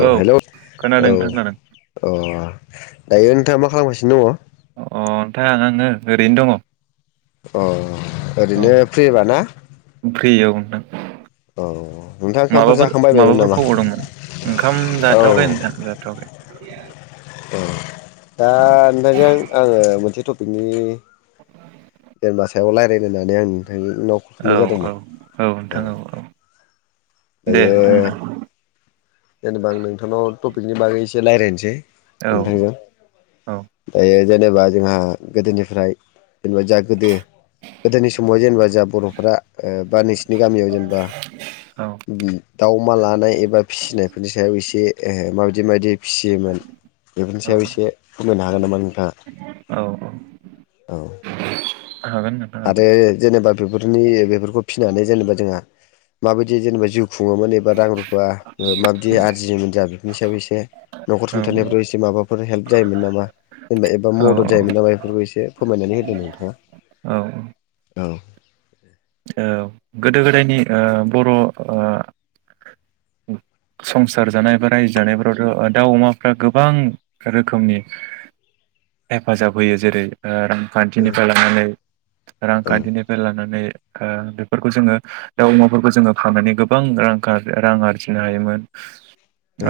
औ हेल' औ खोनादों नोंथां खोनादों औ। दायो नोंथाङा मा खालामगासिनो दङ? अ नोंथां आं आङो ओरैनो दङ। अ ओरैनो फ्रिबा ना? फ्रिआव औ नोंथाङा ओंखामफोर माबाफोर जाखांबायबायमोन माबाफोर नामा? खबर दों ओंखाम औ जाथ'वाखै नोंथाङा जाथ'वाखै। औ बिनि देर मासाव रायरायनो गलायनानै आं नोंथांनि थुनाय औ औ जादोंमोन औ। दे दायो बुंनो जेनेबा आं नोंथांनाव टपिकनि बागै ज रायज्लायनोसै औ नोंथांजों औ। दायो जेनेबा जोंहा गोदोनिफ्राय जेनेबा जा गोदो गोदोनि समाव जेनेबा जा बर'फ्रा बा नोंसिनि गामियाव जेनेबा औ दाव अमा लानाय एबा फिसिनायफोरनि सायाव एसे ए माबायदि मायदि फिसियोमोन बेफोरनि औ सायाव एसेनो हागोन नामा नोंथाङा औ औ हागोन नोंथां आरो हागोन जेनेबा बेफोरनि बेफोरखौ फिसिनानै जेनेबा जोंहा माबायदि जेनेबा जिउ खुङोमोन एबा रां रुफा माबाददि आरजियोमोन जा बेफोरनििसाबै एसे नखर औ सुंथानायनायफ्राव एसे माबाफोर हेल्प जायोमोन नामा जेनबा एबा औ मदद जायोमोन नामा बेफोरखौ एसे फोरमायनानै होदों नोंथाङा औ ए ओ गोदो गोदायनिओ बर' संसार जानाय बा रायजो जानायफोरावथ' दाउ अमाफ्रा गोबां रोखोमनि हेफाजाब होयो जेरै ओ रांखान्थिनिफ्राय लानानै औ रांखान्थिनिफ्राय लानानै ओ बेफोरखौ जोङो दाउ अमाफोरखौ जोङो फाननानै गोबां ओ रां रां आरजिनो हायोमोन।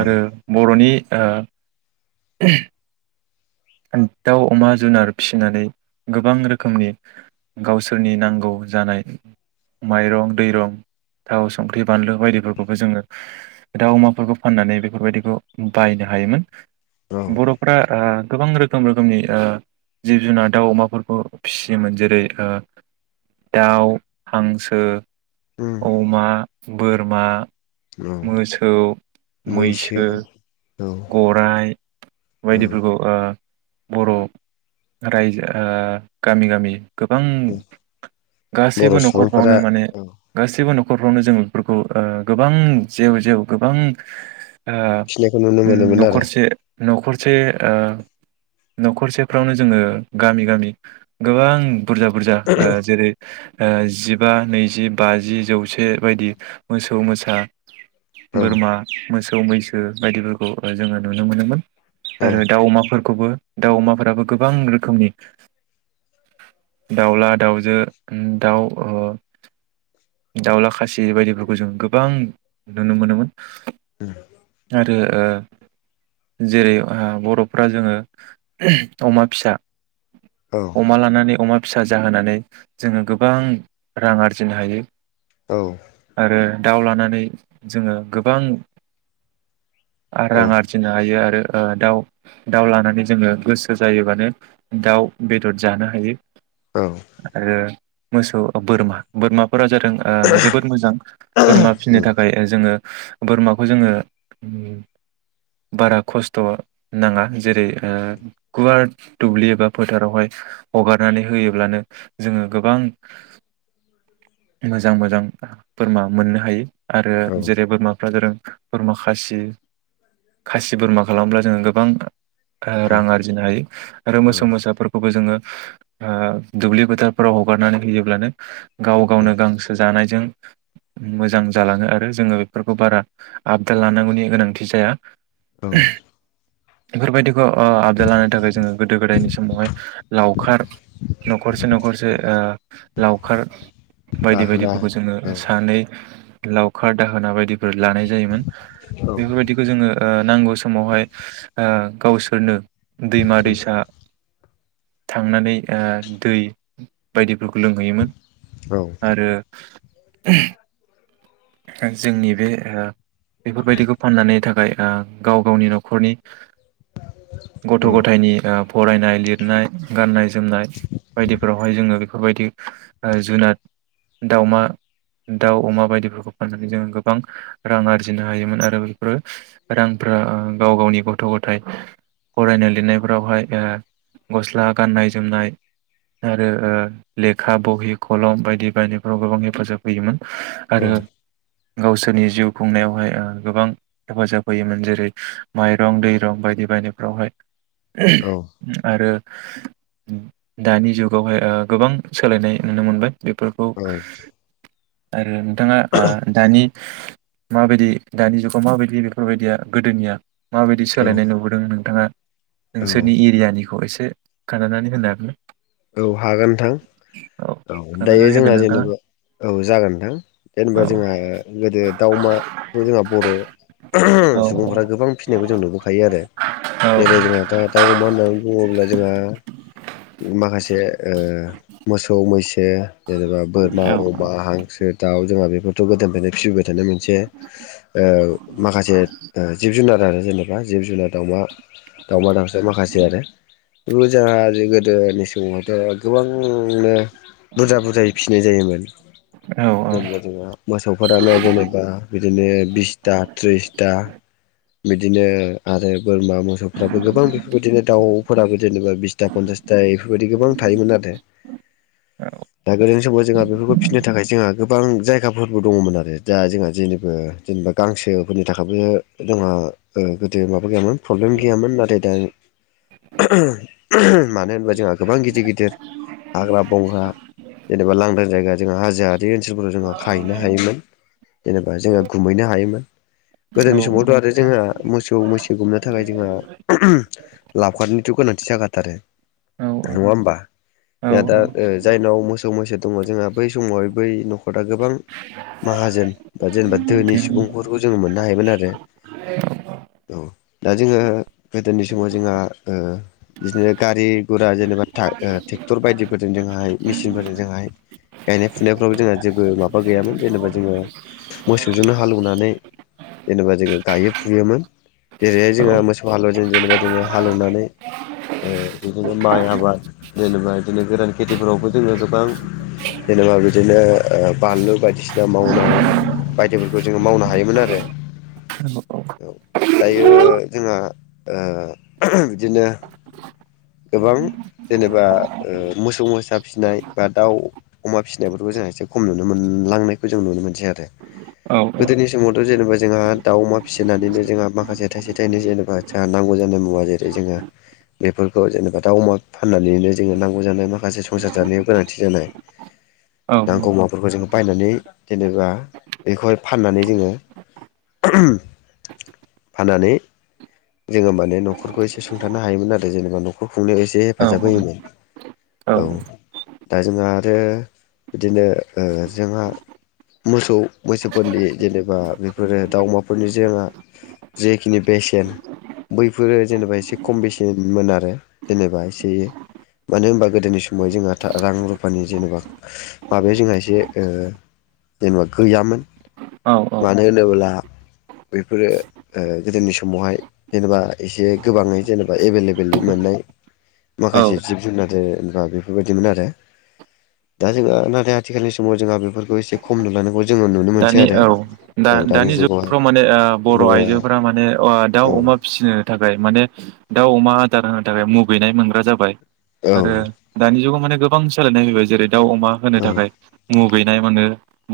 आरो बर'नि ओ दाउ अमा जुनार फिसिनानै गोबां रोखोमनि गावसोरनि नांगौ जानाय माइरं दैरं थाव संख्रि बानलु बायदिफोरखौबो जोङो दाउ अमाफोरखौ फाननानै बेफोरबायदिखौ बायनो हायोमोन । औ बर'फ्रा ओ गोबां रोखोम रोखोमनि ओ जिब जुनार दाउ अमाफोरखौ फिसियोमोन जेरै ओ दाउ, हांसो अमा बोरमा औ मोसौ मैसो औ गराय बायदिफोरखौ ओ बर' रायजो ओ गामि गामि गोबां बर' गासैबो सुबुंफोरा न'खरफ्रावनो माने औ गासिबो नख न'खरफ्रावनो जों बेफोरखौ ओ गोबां जेव जेव गोबां ओ फिनायखौ नुनो उम मोनोमोन आरो न'खरसे न'खरसे ओ न'खरसेफ्रावनो जोङो गामि गामि गोबां बुरजा बुरजा ओ जेरै ओ जिबा नैजि बाजि जौसे बायदि मोसौ मोसा औ बोरमा मोसौ सौ मैसो बायदिफोरखौ जोङो नुनो मोनोमोन । औ आरो दाउ अमाफोर खौबो दाउ अमाफोराबो गोबां रोखोमनि दाउला-दाउजो दाउ ओ दाउला खासि बायदिफोरखौ जों गोबां नुनो मोनोमोन । उम आरो ओ जेरै बर'फ्रा जोङो अमा फिसा अमा लानानै अमा फिसा जाहोनानै जोङो गोबां रां आरजिनो हायो । औ। दाउ लानानै जोङो गोबां आरो औ रां आरजिनो हायो आरो ओ दाउ दाउ लानानै जोङो गोसो जायोबानो दाउ बेदर जानो हायो औ। आरो मोसौ बोरमा बोरमा फोरा जादों ओ जोबोद मोजां बोरमा फिनो उम थाखाय जोङो। बोरमाखौ जोङो बारा खस्थ' नाङा जेरै ओ गुवार दुब्लि एबा फोथारावहाय हगारनानै होयोब्लानो जोङो गोबां मोजां मोजां बोरमा मोननो हायो आरो औ जेरै बोरमाफ्रा जादों बोरमा खासि खासि बोरमा खालामब्ला जोङो गोबां ओ रां आरजिनो हायो आरो औ मोसौ मोसाफोरखौबो जोङो आ दुब्लि फोथार फोराव हगारनानै होयोब्लानो गाव गावनो गांसो जानाय जों मोजां जालाङो आरो जोङो बेफोरखौ बारा आपदाल लानांगौनि गोनांथि जाया औ। बेफोर‌ बिदिखौ ओ अ आबदाल लानो थाखाय जोङो गोदो गोदायनि समावहाय लावखार न'खरसे न'खरसे जे ओ लावखार बायदि दाहोना बायदिफोरखौ जोङो औ सानै लावखार दाहोना बिदि फोर लानाय जायोमोन औ बेफोर बायदिखौ जोङो ओ नांगौ समावहाय ओ गावसोरनो दैमा दैसा थांनानै ओ दै दिब फोरखौ लोंहैयोमोन औ आरो [unintelligible] ओ जोंनि बे हो बेफोरबायदिखौ फाननानै थाखाय दा गाव गावनि न'खरनि गथ' गथायनि आफ फरायनाय लिरनाय गाननाय जोमनाय बायदि फोरावहाय जोङो बेफोरबादि जुनाद दाउमा दाउ अमा बायदिफोरखौ फाननानै जोङो गोबां रां आरजिनो हायोमोन आरो बेफोरो रांफ्रा ओ गाव गावनि गथ' गथाय फरायनाय लिरनायफ्रावहाय ओ गस्ला गाननाय जोमनाय आरो ओ लेखा बहि खलम बायदि बायनायफ्राव गोबां हेफाजाब होयोमोन। आरो औ गावसोरनि जिउ खुंनायावहाय ओ गोबां हेफाजाब होयोमोन जेरै माइरं दैरं बायदि बायदि फ्रावहाय औ आरो दानि जुगावहाय ओ गोबां सोलायनाय नुनो मोनो । बेफोरखौ औ औ आरो नोंथां ओ‌ दानि माबायदि दानि जुगाव माबायदि बेफोर बायदिया गोदोनि माबायदि सोलायनाय नुबोदों नोंथाङा नोंसोरनि एरियानिखौ एसे खोनथानानै होनो हागोन ना? औ हागोन नोंथां औ दायो खोन्थानानै होदो जोंहा नोंथाङा जेनेबा औ जागोन नोंथां औ जेनेबा जोंहा गोदो दाउ अमा खौ जोंहा बर' औ औ सुबुंफ्रा गोबां फिसिनायखौ जों नुबोखायो आरो जेरै जोंहा दा दाउ अमा होननानै बुङोब्ला जोंहा माखासे ओ मोसौ मैसो जेनेबा बोरमा औ अमा हांसो दाउ जोंहा बेफोरथ गोदोनिफ्रायनो फिबोबाय थानो मोन मोनसे ओ माखासे जिब जुनार आरो जेनेबा जिब जुनार दाउमा दाउमा दाउसा माखासे आरो बे जोंहा गोदोनि समावथ' गोबांनो बुरजा बुरजायै फिसिनाय जायोमोन औ जेन जोंहा मोसौफोरानो जेनेबा बिदिनो बिसथा थ्रिसथा बिदिनो आरो बोरमा मोसौफ्राबो गोबां बेफोरबायदिनो दाउफोराबो जेनेबा बिसथा पन्सास दा बेफोरबायदि गोबां थायोमोन आरो दा गोदोनि समाव जोंहा बेफोरखौ फिनो थाखाय जोंहा गोबां जायगाफोरबो दङमोन आरो दा जोंहा जेनेबा जेनेबा गांसोफोरनि थाखायबो जोंहा ओ गोदो माबा गैयामोन ‌। प्रब्लेम गैयामोन नाथाय दा [unintelligible] मानो होनोबा जोंहा गोबां गिदिर गिदिर हाग्रा बंग्रा जेनेबा लांदां जायगाया जोंहा हाजार बे ओनसोलफोराव जोङो खाहैनो हायोमोन । जेनेबा जोङो गुमैनो हायोमोन । गोदोनि समावथ' आरो जोंहा मोसौ मैसो गुमनो थाखाय जोंहा लाबखारनिथ' गोनांथि जाखाथारो नङा होमबा औ जोंहा दा जायनाव मोसौ मैसो दङ जोंहा बै समावहाय बै न'खरा गोबां माहाजोन बा जेनेबा धोनि बिदिनो सुबुंफोरखौ जोङो मोननो हायोमोन आरो औ दा जोङो गोदोनि समाव जोंहा ओ बिदिनो गारि गुरा जेनेबा टा ओ ट्रेक्टर बायदिफोरजों जोंहाय मेसिनफोरजों जोंहाय गायनाय फुनायफ्रावबो जोंहा जेबो माबा गैयामोन जेनेबा जोङो मोसौजोंनो हालौनानै जेनेबा जोङो गायो फुयोमोन जेरैहाय औ जोंहा औ मोसौ हालुवाजों जेनेबा जोङो हालौनानै ओ बिदिनो माइ आबाद जेनेबा बिदिनो गोरान खेथिफोरावबो जोङो गोबां जेनेबा बिदिनो ओ बानलु बायदि दा मावनाय बायदिफोरखौ जोङो मावनो हायोमोन आरो औ दायो जोंहा ओ बिदिनो गोबां जेनेबा ओ मोसौ मोसा फिसिनाय बा दाउ अमा फिसिनायफोरखौ जोंहा एसे खम नुनो मोनलांनायखौ जों नुनो मोनसै आरो गोदोनि समावथ' जेनेबा जोंहा दाउ अमा फिसिनानैनो जोंहा माखासे थाइसे थाइनै जेनेबा जोंहा नांगौ जानाय मुवा जेरै जोंहा बेफोर बेखौ जेनेबा दाउ अमा फाननानैनो जोंङो नांगौ जानाय माखासे संसार जानायाव गोनांथि जानाय औ औ नांगौमाफोरखौ जों बायनानै जेनेबा बेखौहाय फाननानै जोङो [unintelligible] फाननानै जोङो माने न'खरखौ एसे सुंथानो हायोमोन आरो जेनेबा न'खर खुंनायाव एसे हेफाजाब होयोमोन औ दा जोंहा आरो बिदिनो ओ जोंहा मोसौ मैसोफोरनि जेनेबा बेफोरो दाउमाफोरनि जोंहा जेखिनि बेसेन बैफोरो जेनेबा एसे खम बेसेनमोन आरो जेनेबा एसे मानो होनबा गोदोनि समाव जोंहा रां रुफानि जेनेबा माबायाव जोंहा एसे ओ जेनेबा गैयामोन औ मानो होनोब्ला बेफोरो ओ गोदोनि समावहाय जेनेबा एसे गोबाङै जेनेबा एभेलेबेलै मोननाय औ माखासे जिब जुनार ओ बा बेफोरबायदिमोन आरो दा जोंहा नाथाय आथिखालनि समाव जोंहा बेफोरखौ एसे खम नुलानायखौ जों दानि औ दा दानि जुगावहाय जुगफ्राव माने ओ बर' आइजोफोरा माने अ दाउ अमा फिसिनो थाखाय माने दाउ अमा आदार होनो थाखाय मुगैनाय मोनग्रा जाबाय आरो दानि जुगाव माने गोबां सोलायनाय फैबाय जेरै दाउ अमा होनो थाखाय मुगैनाय मोनो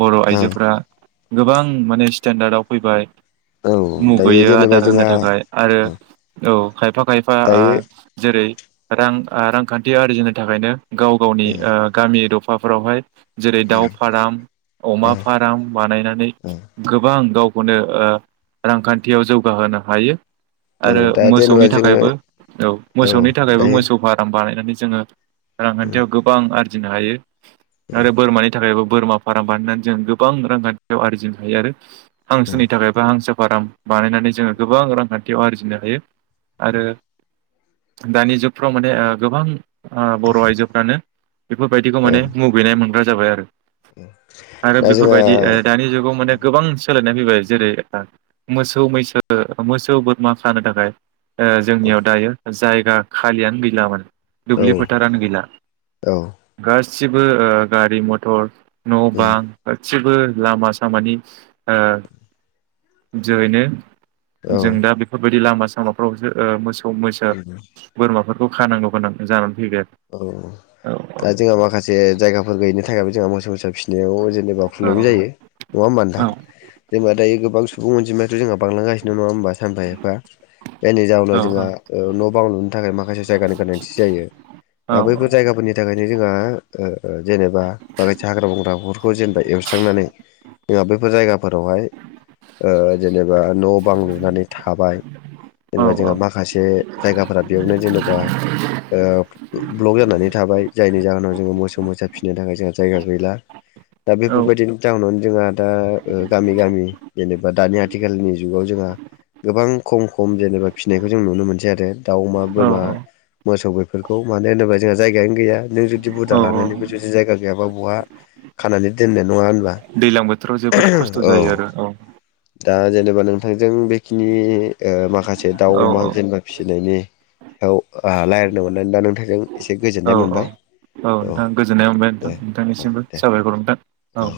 बर' आइजो गोबां माने स्टेन्डार्डआव फैबाय जेनेबा औ औ दायो मुगैयो जेनेबा आदार होनो जोंहा थाखाय आरो औ खायफा खायफा ओ दायो जेरै रां ओ रांखान्थि आरजिनो थाखायनो गाव गावनि उम ओ गामि दफा फाफोरावहाय जेरै दाउ उम फाराम अमा औ फार्म बानायनानै गोबां गाव खौनो ओ रांखान्थियाव जौगाहोनो हायो औ आरो औ दा जेनेबा मोसौनि जोङो थाखायबो औ औ मोसौनि थाखायबो दायो मोसौ फार्म बानायनानै जोङो उम रांखान्थियाव गोबां आरो रजिनो हायो आरो बोरमानि थाखायबो बोरमा फाराम बानायनानै जों गोबां रांखान्थियाव आरजिनो हायो आरो उम हांसोनि थाखाय बा हांसो फार्म बानायनानै जोङो गोबां रांखान्थियाव आरजिनो हायो आरो दानि जुगफ्राव माने ओ गोबां बर' आइजोफ्रानो बेफोरबायदिखौ माने मुगैनाय मोनग्रा जाबाय आरो ओ आरो बेफोरबायदि ओ दानि जुगाव माने गोबां सोलाय फैबाय जेरै मोसौ मैसो मोसौ बोरमा खानो थाखाय ओ औ जोंनियाव दायो जायगा खालियानो गैला माने औ दुब्लि फोथारानो गैला औ गासै गासिबो गारि मथर न' उम बां गसिबो लामा सामानि जोहैनो जों दा बेफोरबायदि लामा सामाफ्रावसो मोसौ मोसौ बोरमाफोर खानांगौ गोनां जानानै फैबाय औ आरो औ दा जोंहा माखासे जायगाफोर गैयैनि थाखायबो जोंहा मोसौ मोसा फिसिनो नायाव जेनेबा औ प्रब्लेम औ जायो नङा औ मानोथां जेनेबा दायो गोबां सुबुं अनजिमायाथ' जोंहा बांलांगासिनो नङा होनबा सानफा एफा जायनि औ जाहोनाव जोंहा न' बां लुनो थाखाय माखासे जायगानि गोनांथि जायो औ दा बैफोर जायगाफोरनि थाखाय थाखायनो जोंहा जेनेबा माखासे हाग्रा बंग्राफोरखौ जेनेबा एवस्रांनानै जोंहा बैफोर जायगाफोरावहाय जेनेबा न' बां लुनानै थाबाय औ जेनेबा जोंहा माखासे जायगाफोरा बेयावनो जेनेबा ब्लक जानानै थाबाय जायनि जाहोनाव जोङो मोसौ मोसा फिनो थाखाय जोंहा जायगा गैला दा औ बेफोरबायदिनि जाहोनावनो जोंहा दा गामि गामि जेनेबा दानि आथिखालनि जुगाव जोंहा गोबां खम खम जेनेबा फिनायखौ जों नुनो मोनसै आरो दाउ अमा औ बोरमा मोसौ बेफोर खौ मानो होनोबा जोंहा जायगायानो गैया। नों जुदि औ बुजा लानानैबो जुदि जायगा गैयाबा बहा खानानै दोननाय नङा होनबा दैज्लां बोथोराव जोबोद खस्थ' औ जायो आरो औ दा जे जेबा नोंथाय जों बेखिनि ओ माखासे दाउ औ अमा जेनबा फिसिनायनि औ आ लायरायनो मोन औ औ औ औ नोंथां गोजोननाय मोनबाय दे नोंथां औ नोंथांनिसिमबो दे साबायखर नोंथां औ।